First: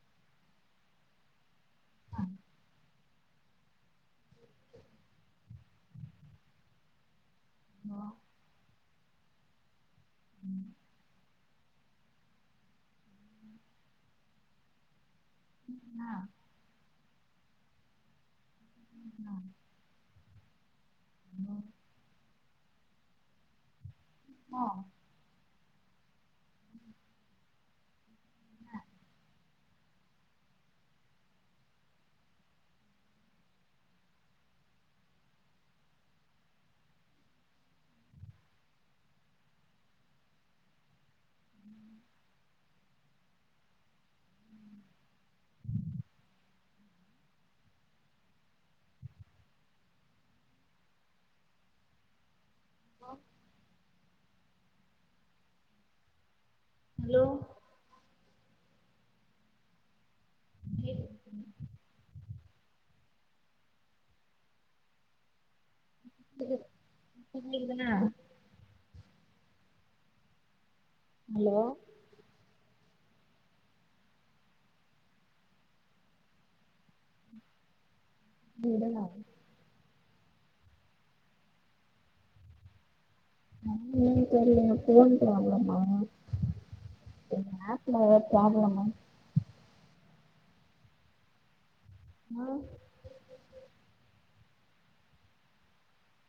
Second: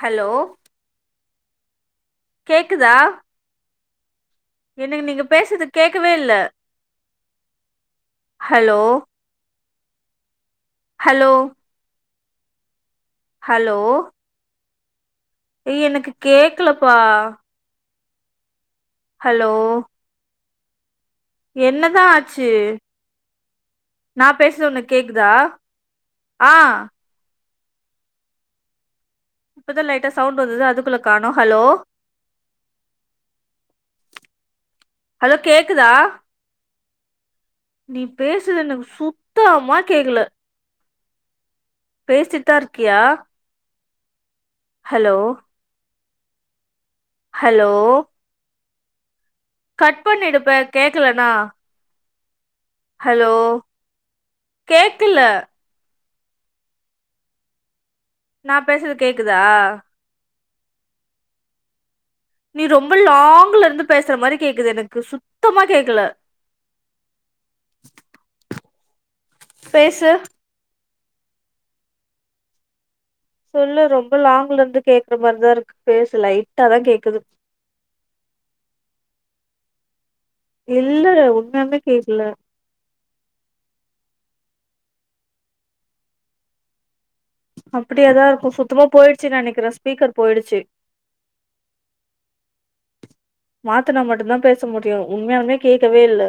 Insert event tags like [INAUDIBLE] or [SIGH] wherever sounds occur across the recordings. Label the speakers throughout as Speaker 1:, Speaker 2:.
Speaker 1: Hello
Speaker 2: ஆ
Speaker 1: கேக்குதா எனக்கு நீங்க பேசுறது கேக்கவே இல்ல
Speaker 2: [INAUDIBLE]
Speaker 1: ஹலோ ஹலோ ஹலோ ஏ எனக்கு கேக்லப்பா ஹலோ என்னதா ஆச்சு நா பேசுறது ஒனக்கு கேக்குதா ஆ இப்பதா லைட்டா சவுண்ட்டு வந்தது அதுக்குள்ள காணோ ஹலோ ஹலோ கேக்குதா நீ பேசுறது எனக்கு சுத்தமா கேக்குல பேசிட்தாருக்கியா ஹலோ ஹலோ கட் பண்ணிடுப்பே கேக்லனா ஹலோ கேக்கல
Speaker 2: ஹலோ
Speaker 1: நா பேசுறது கேக்குதா நீ ரொம்ப லாங்லருந்து பேசுற மாரி கேக்குது எனக்கு சுத்தமா கேக்குல
Speaker 2: இது இப்ப கேக்குதானா
Speaker 1: பேசு
Speaker 2: ஹலோ
Speaker 1: சொல்லு ரொம்ப லாங்லருந்து கேக்குற மார்தாருக்கு பேசு லைட்டா தா கேக்குது
Speaker 2: விடுலா
Speaker 1: இல்லள உண்மயாலுமே கேக்கல
Speaker 2: [INAUDIBLE] தெர்ல எ ஃபோன் ப்ராப்ளமா இல்ல ஆப்ல
Speaker 1: அப்டியாதாருக்கு
Speaker 2: ப்ராப்ளமா
Speaker 1: சுத்தமா போய்ருச்சுனு நெனைக்கிறே ஸ்பீக்கர் போய்டுச்சு
Speaker 2: மா
Speaker 1: மாத்துனா மட்டுந்தா பேச முடியு உண்மயாலுமே கேக்கவே இல்ல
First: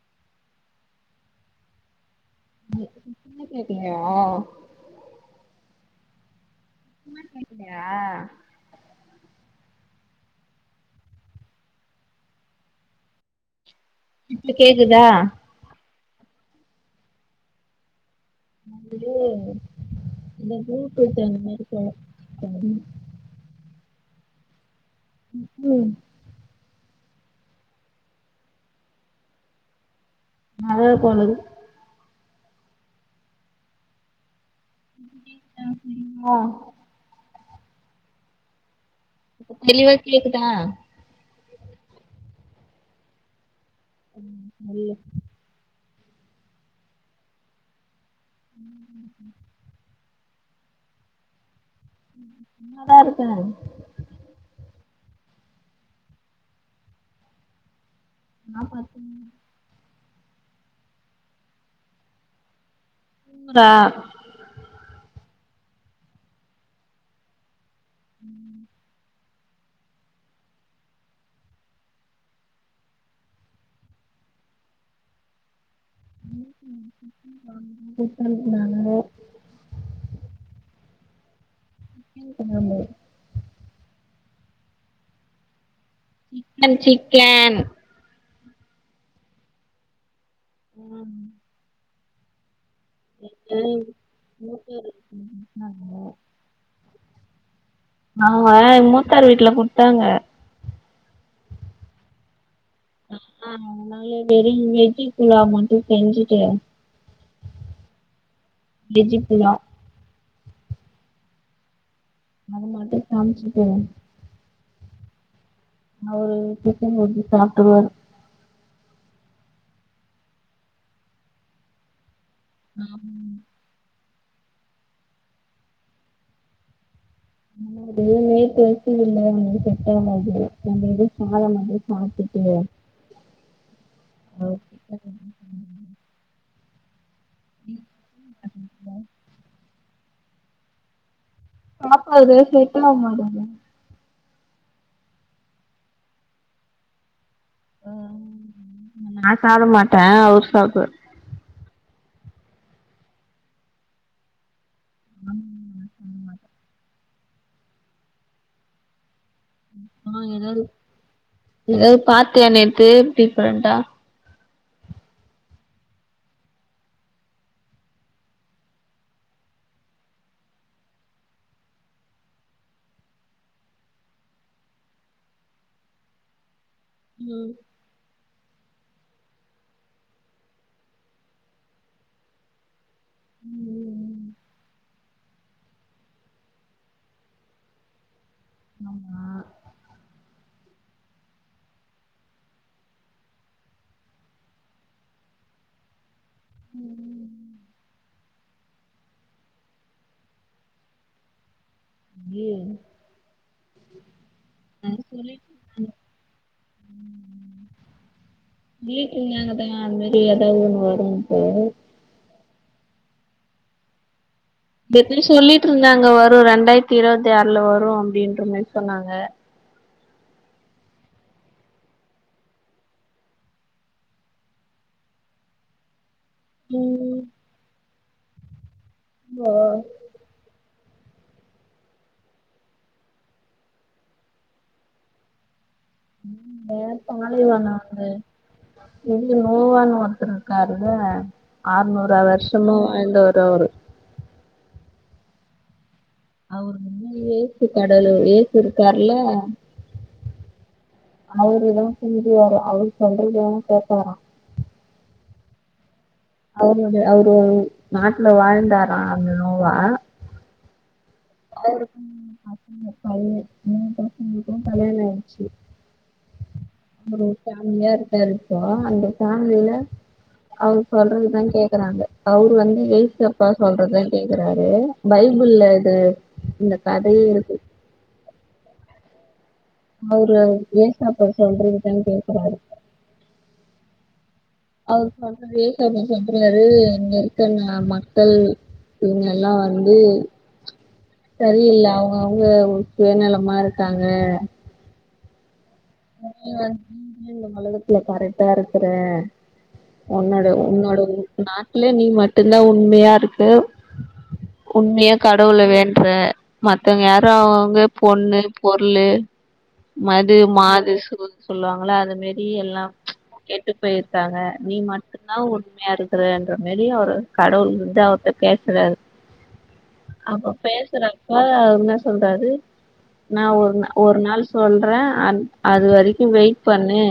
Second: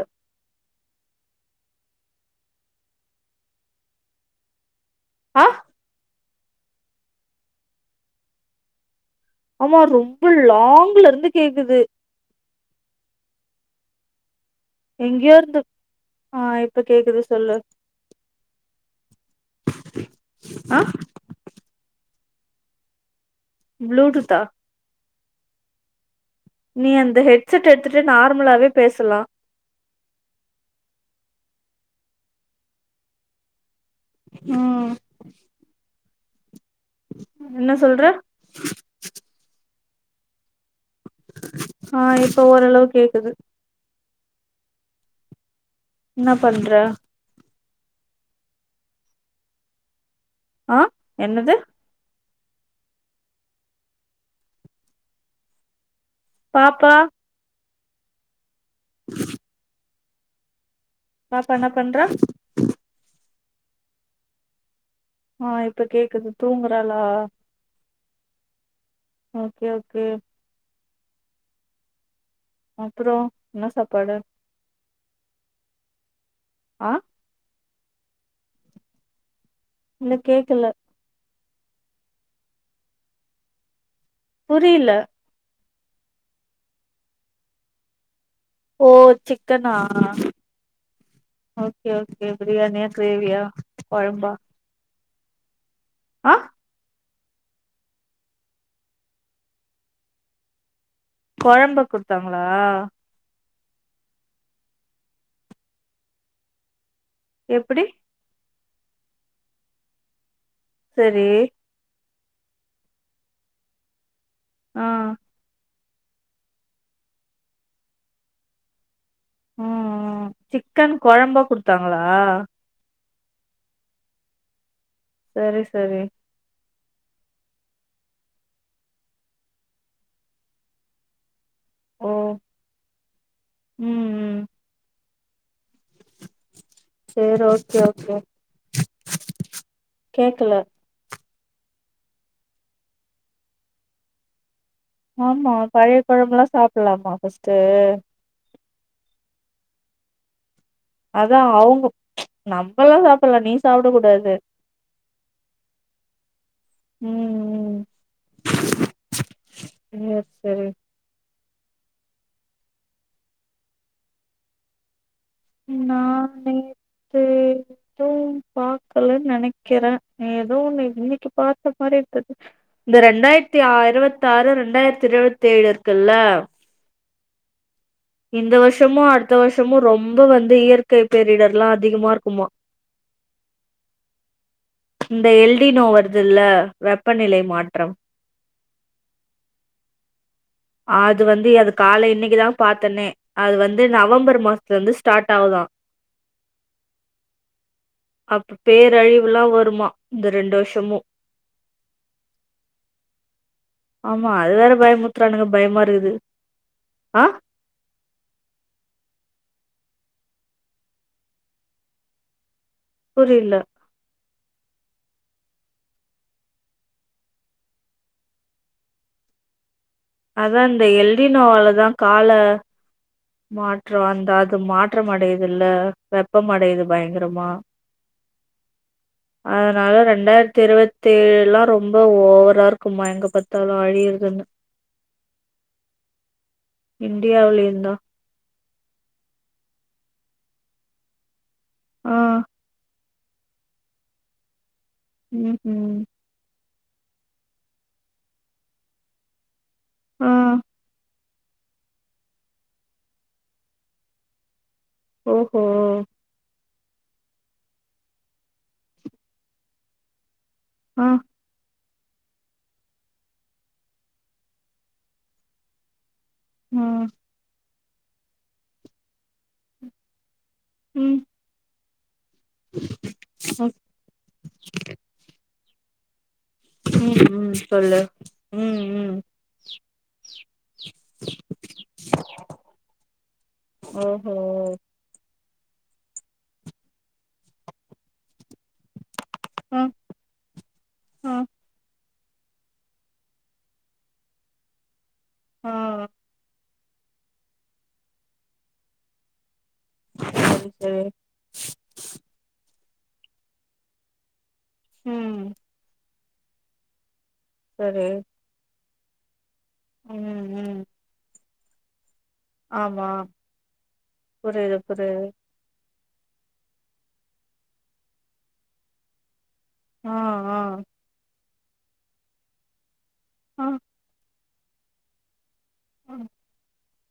Speaker 2: ஒண்ணுமே கேக்லையா ‌
Speaker 1: ஆ
Speaker 2: ஒண்ணுமே கேக்லயா
Speaker 1: ஆமா ரொம்ப லாங்லருந்து கேக்குது
Speaker 2: இப்ப கேக்குது
Speaker 1: எங்கயோருந்து ஆ இப்ப கேக்குது சொல்லு
Speaker 2: வந்து இந்த ப்ளூ
Speaker 1: ஆ
Speaker 2: டூத் அந்த மாரி கேக்கலா
Speaker 1: ப்ளூ டுத்தா
Speaker 2: ம் ம்
Speaker 1: நீ அந்த ஹெட்செட் எடுத்துட்டு நார்மலாவே பேசலா
Speaker 2: நல்லாருக்குல அது
Speaker 1: ஆ
Speaker 2: அ
Speaker 1: என்ன சொல்ற
Speaker 2: தெளிவா கேக்குதா
Speaker 1: ஆ இப்ப ஓரளவு கேக்குது
Speaker 2: ம் நல்ல
Speaker 1: என்னா பண்ற
Speaker 2: [INAUDIBLE]
Speaker 1: ஆ என்னது
Speaker 2: சும்மாதா இருக்க
Speaker 1: பாப்பா
Speaker 2: நா பாத்தே
Speaker 1: பாப்பா என்ன பண்றா
Speaker 2: தூங்குறா
Speaker 1: ஆ இப்ப கேக்குது தூங்குறாளா
Speaker 2: ம்
Speaker 1: ஓகே ஓகே அப்ரோ என்ன சாப்பாடு
Speaker 2: மேகி
Speaker 1: ஆ
Speaker 2: கூப்ட்ரன் சொன்னாங்க
Speaker 1: இல்ல கேக்கல
Speaker 2: ஃபீல் பன்னாங்க
Speaker 1: புரில
Speaker 2: சிக்கன் சிக்கன்
Speaker 1: ஓ சிக்கனா
Speaker 2: ஆம்
Speaker 1: ஓகே ஓகே பிரியாணிய
Speaker 2: [UNINTELLIGIBLE]
Speaker 1: ஆ
Speaker 2: ஆங்க மூத்தார் வீட்டுல குடுத்தாங்க
Speaker 1: கொழம்பு குடுத்தாங்களா
Speaker 2: ஆ அ நாங்க தெரி வெஜ்சிபுலாவ் மட்டு செஞ்சுட்டு
Speaker 1: எப்டி
Speaker 2: வெஜ்ஜிப்புலாவ்
Speaker 1: செரி
Speaker 2: அது மட்டு காம்ச்சுட்டு
Speaker 1: ஆ
Speaker 2: அவரு புட்டு மட்டு சாப்ட்ருவாறு
Speaker 1: ம்ம் சிக்கன் கொழம்பா குடுத்தாங்களா
Speaker 2: ஆமா
Speaker 1: செரி செரி
Speaker 2: [UNINTELLIGIBLE]
Speaker 1: ஓ
Speaker 2: பாத்துட்டு
Speaker 1: ம் ம்
Speaker 2: அ
Speaker 1: சேரி ஓகே ஓகே கேக்கல
Speaker 2: சாப்பாடு செட்டாவமாட்டேது
Speaker 1: ஆமா பழைய கொழம்புலா சாப்டலாமா ஃபர்ஸ்ட்டு
Speaker 2: நா சாப்ட மாட்ட அவரு சாப்டுவாரு
Speaker 1: அதான் அவங்க நம்மல்லா சாப்ட்லா நீ சாப்ட கூடாது ம் ம்
Speaker 2: ஆ
Speaker 1: சரி
Speaker 2: எதாது
Speaker 1: சரி.
Speaker 2: எதாவது பாத்தியா நேத்து டிஃப்ரண்டா
Speaker 1: நா நேத்து து நெனைக்கிற ஏதோ ஒன்னு இன்னைக்கு பாத்த மாரி இருந்தது இந்த ரெண்டாயிரத்தி அறுவத்ஆறு ரெண்டாயிரத்தி இருபத்தேழு இருக்குல்ல
Speaker 2: ம்
Speaker 1: இந்த வருஷமு அடுத்த வருஷமு ரொம் ம்ப வந்து இயற்கை பேரிடர்லா அதிகமா இருக்குமா
Speaker 2: ம்
Speaker 1: இந்த எல்டினோ வர்துல்ல வெப்பநிலை மாற்றம்
Speaker 2: ஆமா
Speaker 1: அது வந்து அது கால இன்னைக்குதா பாத்தனே அது வந்து நவம்பர் மாசத்துலருந்து ஸ்டார்ட் ஆவுதா
Speaker 2: ம்
Speaker 1: அப்ப பேரழிவுல்லா வருமா இந்த ரெண்டு வருஷமு
Speaker 2: கே ம்
Speaker 1: ஆமா அது வேற
Speaker 2: சொல்லிட்டு
Speaker 1: பயமுத்துறானுங்க பயமா
Speaker 2: இருந்தாங்க
Speaker 1: இருக்குது ஆ
Speaker 2: ப்லீட்டூர் நாங்கதாங் அது மாரி எதாவது ஒன்னு வருன்ட்டு
Speaker 1: புரில்ல
Speaker 2: டெப்டி சொல்லிட் இருந்தாங்க வரு ரெண்டாயிரத்தி இருபத்தி ஆறுல வரு அப்டின்ற மாரி சொன்னாங்க
Speaker 1: அதா இந்த எல்டி நோவாலதா கால மாற்ற அந்த அது மாற்ற அடையுதுல்ல வெப்பம் அடையுது
Speaker 2: ம்
Speaker 1: பயங்கரமா
Speaker 2: ஓ
Speaker 1: அதனால ரண்டாயிரத்தி இருவத் தேவல்லாம் ரொம்ப ஓவரா இருக்குமா எங்க பாத்தாலு அழியற துன்னு
Speaker 2: ம் வேற பாலைவன
Speaker 1: இந்தியாவிலயும்
Speaker 2: அங்க
Speaker 1: தான்.
Speaker 2: இது நோவான் ஒருத்தர் இருக்காருத
Speaker 1: ஆ.
Speaker 2: அறுநூறு வருஷமா வாழ்ந்தவர் அவரு
Speaker 1: ம்ஹூம்
Speaker 2: அவர் மூணு ஏசு கடவுளு ஏசு இருக்கார்ல
Speaker 1: ஆ
Speaker 2: அவருதா தூதுவாரா அவர் சொல்றதா கேப்பாரா
Speaker 1: ஓ ஹோ
Speaker 2: அவரோட அவரு நாட்டுல வாழ்ந்தாரா அந்த நோவா
Speaker 1: ம்
Speaker 2: அவருக்கு மூணு பசங்க பைய மூணு பசங்களுக்கு கல்யாண ஆய்ச்சு
Speaker 1: ஆ.
Speaker 2: அவ ஒரு ஃபேமிலியா இருக்காருப்போ அந்த ஃபேமிலில அவர்
Speaker 1: ம்.
Speaker 2: சொல்றதுதா கேக்குறாங்க அவர் வந்து ஏசு அப்பா
Speaker 1: ஓ!
Speaker 2: சொல்றதுதா கேக்குறாரு பைபிள்ல இது இந்த கதையே
Speaker 1: ம் ம்
Speaker 2: இருக்கு
Speaker 1: சொல்லு ம் ம்
Speaker 2: அவரு ஏசு அப்பா சொல்றதுதா கேக்குறாரு
Speaker 1: ஓஹோ
Speaker 2: அவரு சொல்ற ஏசு அப்டி சொல்றாரு இங்க இருக்க ந மக்கள் இங்க எல்லா
Speaker 1: அ
Speaker 2: வந்து
Speaker 1: அ
Speaker 2: வெளியில அவுங்கவுங்க ஒரு சுயநலமா ருக்காங்க
Speaker 1: ஆ
Speaker 2: நீ வந்து இந்த உலகத்துல கரெக்டா இருக்குற ஒன்னோட
Speaker 1: சரி
Speaker 2: ஒன்னோட
Speaker 1: சரி
Speaker 2: ரு நாட்டுல நீ மட்டுதா உண்மையா இருக்கு உண்மையா
Speaker 1: ம்
Speaker 2: கடவுள வேண்ற மத்தவங்க யாரு அவுங்கவுங்க
Speaker 1: சரி
Speaker 2: பொண்ணு பொருளு மது
Speaker 1: ம் ம்
Speaker 2: மாது சூது சொல்லுவாங்கள அது மேரி இ எல்லா
Speaker 1: ஆமா
Speaker 2: கெட்டுப் போயிருக்காங்க நீ
Speaker 1: புரியுது புரியுது
Speaker 2: மட்டுதா உண்மையா இருக் க்கிறன்ற மேரிய ஒரு கடவுள் வந்து அவர்ட பேசுறாரு
Speaker 1: ஆ
Speaker 2: அப்ப
Speaker 1: ஆ
Speaker 2: பேசுறப்பா என்னா சொல்றாரு நா ஒரு நா ஒரு நாள் சொல்றே அ அது
Speaker 1: ஆ
Speaker 2: வரைக்கு வெயிட் பண்ணு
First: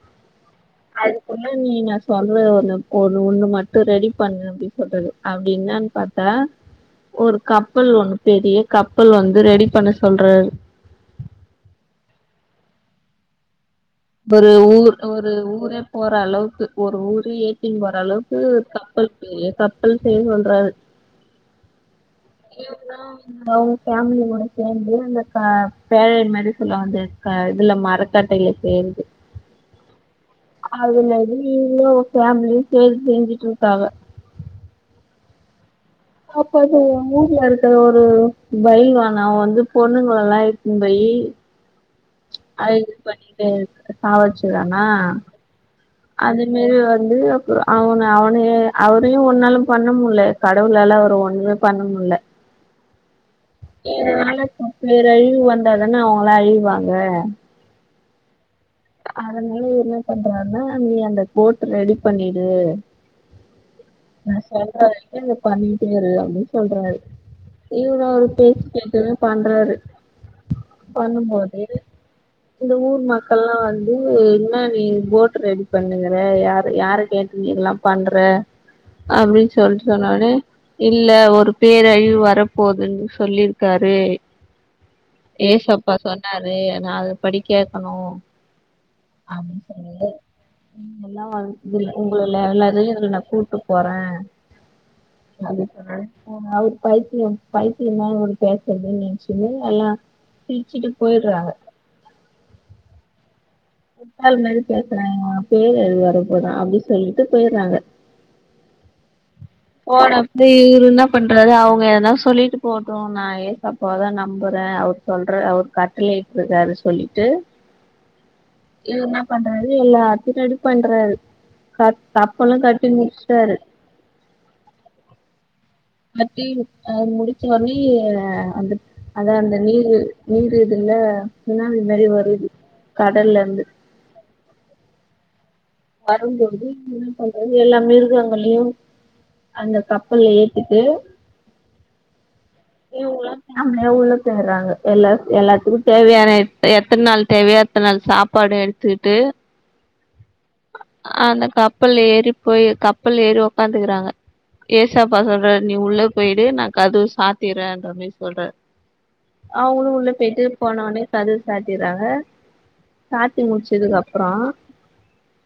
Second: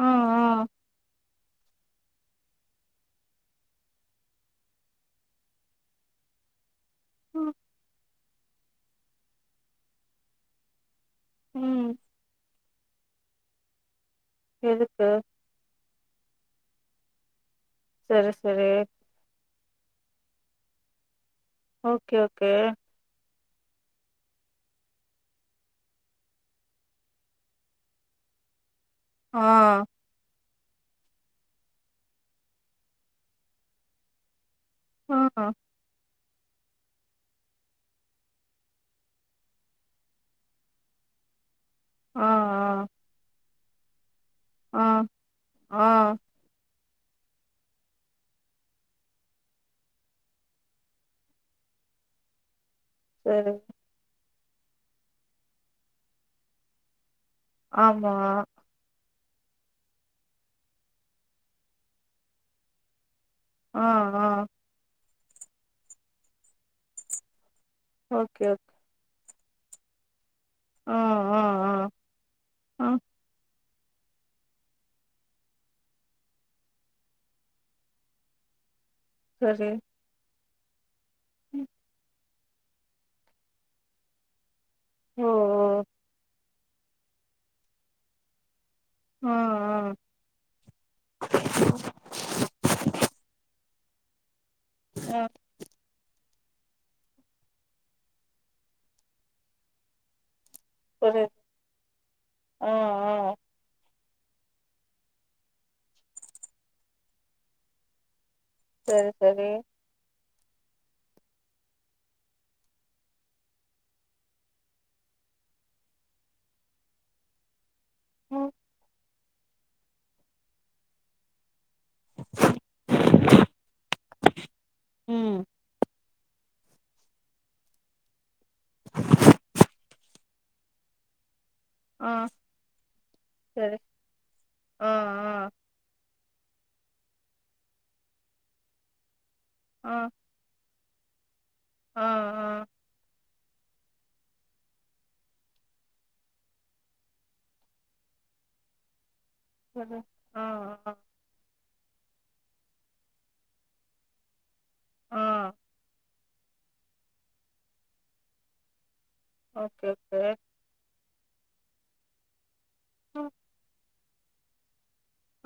Speaker 1: ம் ம்
Speaker 2: அதுக்குள்ள நீ நா சொல்ற ஒன்னு ஒ ஒண்ணு மட்டு ரெடி பண்ணு அப்டின் சொல்றது அப்டி என்னான்னு பாத்தா ஒரு
Speaker 1: ம்
Speaker 2: கப்பல் ஒண்ணு பெரிய கப்பல் வந்து ரெடி பண்ண சொல்றாரு
Speaker 1: ம்
Speaker 2: ஒரு ஊர்
Speaker 1: எதுக்கு
Speaker 2: ஒரு ஊரே போற அளவுக்கு ஒரு ஊர் ஏத்தினு போற
Speaker 1: சரி
Speaker 2: அளவுக்கு
Speaker 1: சரி
Speaker 2: கப்பல் பெரிய கப்பல் செய்ய சொல்றாரு
Speaker 1: ஓகே ஓகே
Speaker 2: அவுங்க ஃபேமிலியோட சேந்து அந்த க பேழை மாரி சொல்லுவாங்க அந்த க இதுல மற கட்டேல சேரு
Speaker 1: ஆ
Speaker 2: அதுல இருந்து இன்னோர் ஃபேமிலி சேந்து செஞ்சுட்டு இருக்காங்க
Speaker 1: ஆ ஹ
Speaker 2: அப்ப அது மூவில ஒருத்தே ஒரு பயில்வான் அவ வந்து பொண்ணுங்கல்லா இழுத்துனு போய்
Speaker 1: ஆ
Speaker 2: அது பண்ணிட்டு சாவடுச்சுருறானா
Speaker 1: ஆ ஆ
Speaker 2: அது மாரி வந்து அப்பறோ அவன அவனயே அவரையு ஒன்னாலு பண்ண முல கடவுளால அவர ஒண்ணுமே பண்ண முடில
Speaker 1: சேரி
Speaker 2: எதனாலு பேரழிவு வந்தாதான அவுங்களா அழிவாங்க
Speaker 1: ஆமா
Speaker 2: அதனால என்ன பண்றாருன்னா நீ அந்த போட் ரெடி பண்ணிடு
Speaker 1: ஆ ஆ
Speaker 2: நா சொல்ற வரைக்கு நீ பண்ணிட்டே இரு அப்டின்னு சொல்றாரு இவரு அவரு
Speaker 1: ஓகே
Speaker 2: பேச்ச
Speaker 1: ஓகே
Speaker 2: கேட்டுமே பண்றாரு
Speaker 1: ஆ ஆ
Speaker 2: பண்ணும்போது
Speaker 1: ஆ
Speaker 2: இந்த
Speaker 1: ஆ
Speaker 2: ஊர் மக்கள்லா வந் து என்ன நீ போட்டு ரெடி பண்ணுங்குற யாரு யார கேட்டு நீ இதெல்லா பண்ற அப்டினு
Speaker 1: சரி
Speaker 2: சொல்ட்டு சொன்னோனே இல்ல ஒரு பேரழிவு வர போதுனு சொல்லிருக்காரு
Speaker 1: ஓ ஓ
Speaker 2: ஏசப்பா சொன்னா ரே நா அது படி கேக்கணு
Speaker 1: ஆ
Speaker 2: அப்டினு
Speaker 1: ஆ
Speaker 2: சொல்லி எல்லா உங்கள எல்லாரையு இதுல நா கூட்டு போறே
Speaker 1: ஆ
Speaker 2: அப்டி சொன்னோனே அவரு பைத்தியோ பைத்திய தா இப்டி பேசுறதுனு நெனைச்சுனு எல்லா சிரிச்சிட்டு
Speaker 1: புரியுது
Speaker 2: போயிடுறாங்க
Speaker 1: ஆ ஆ
Speaker 2: வேற மாரி பேசுறாங்கமா பேய் எது வர போதான் அப்டின்னு சொல்லிட்டு போய்டுறாங்க
Speaker 1: சேரி சேரி
Speaker 2: போனப்ப இவரு என்ன பண்றாரு அவங்க எதனா சொல்லிட்டு போட்டும் நான் ஏசாப்பாதான் நம்புறேன் அவுர் சொல்றார் அவர் கட்டலயிட்டுருக்காரு சொல்லிட்டு
Speaker 1: ம்
Speaker 2: இவரு என்ன பண்றாரு எல்லாதையு ரெடி பண்றாரு க கப்பலு கட்டி முடிச்சிட்டாரு
Speaker 1: ம்
Speaker 2: கட்டி அத முடிச்ச உடனே அ வந்து அதான் அந்த நீரு நீர் இதுல சுனாமி மாரி
Speaker 1: ஆ
Speaker 2: வருது கடல்ல இருந்து
Speaker 1: சரி ஆ ஆ
Speaker 2: வரும் போது உள்ள இருந்து வெளிய எல்லா மிருகங்களையும் அந்த
Speaker 1: ஆ ஆ
Speaker 2: கப்பல்ல ஏத் த்திட்டு
Speaker 1: ஆ ஆ
Speaker 2: இவங்களா அங்கையே உள்ள தேடுறாங்க எல்லா எல்லாத்துக்கும் தேவையான எத்தன் நாள் தேவையோ எத்தன் நாள் சாப்பாடு எடு த்துட்டு
Speaker 1: பளர்ரு ஆ ஆ
Speaker 2: அந்த கப்பல்ல ஏறி போய் கப்பல்ல ஏறி உக்காந்துக்கிறாங்க ஏசாப்பா
Speaker 1: ஆ
Speaker 2: சொல்றாரு நீ உள்ள போய்டு நான் கதவ சாத்திரேன்ற மேரி சொல்றாரு
Speaker 1: ஓகே
Speaker 2: அவுங்களும் உள்ள
Speaker 1: ஓகே
Speaker 2: போய்ட்டு போன உடனே கதவ சாத்திறாங்க
Speaker 1: ம்
Speaker 2: சாத்தி முடிச்சதுக்கு அப் பறோ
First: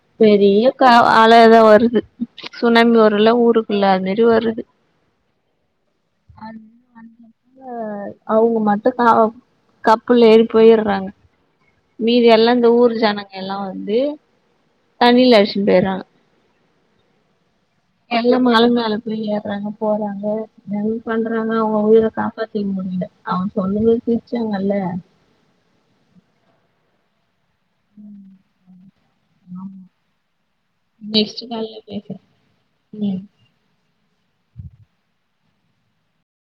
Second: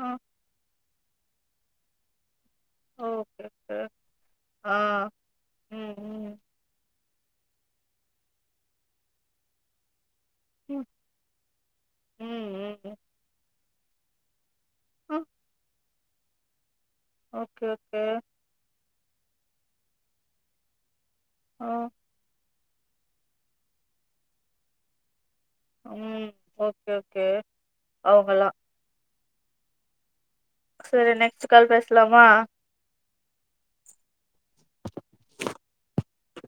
Speaker 1: ஆ
Speaker 2: க அலைலா வருது சுனாமி வருல்ல
Speaker 1: ஓகே ஓகே
Speaker 2: ஊருக்குல்ல அது மேரி வருது
Speaker 1: ஆ ம் ம்
Speaker 2: அந்த அவுங்க மட்டும் கானோ கப்பல்ல ஏறி
Speaker 1: ம்
Speaker 2: போய்றாங்க மீதி எல்லாம் இந்த
Speaker 1: ம்
Speaker 2: ஊர்
Speaker 1: ம்
Speaker 2: ஜனங்கள் எல்லாம் வந்து
Speaker 1: ம்
Speaker 2: தண்ணில அடிச்சிட்டு போய்றாங்க
Speaker 1: ஓகே ஓகே
Speaker 2: எல்லாம் மல மேல போய் ஏறாங்க போறாங்க என்னன பண்றாங்க
Speaker 1: ஆ
Speaker 2: அவங்க உயிர காப்பாத் செய் முடில அவன் சொல்லவே சிரிச்சாங்கல்ல
Speaker 1: ம் ஓகே ஓகே அவுங்களாம்
Speaker 2: ஆம்
Speaker 1: சரி
Speaker 2: நெஸ்ட்
Speaker 1: நெக்ஸ்ட் கால்
Speaker 2: கால்ல பேசரே
Speaker 1: பேசலாமா
Speaker 2: ம்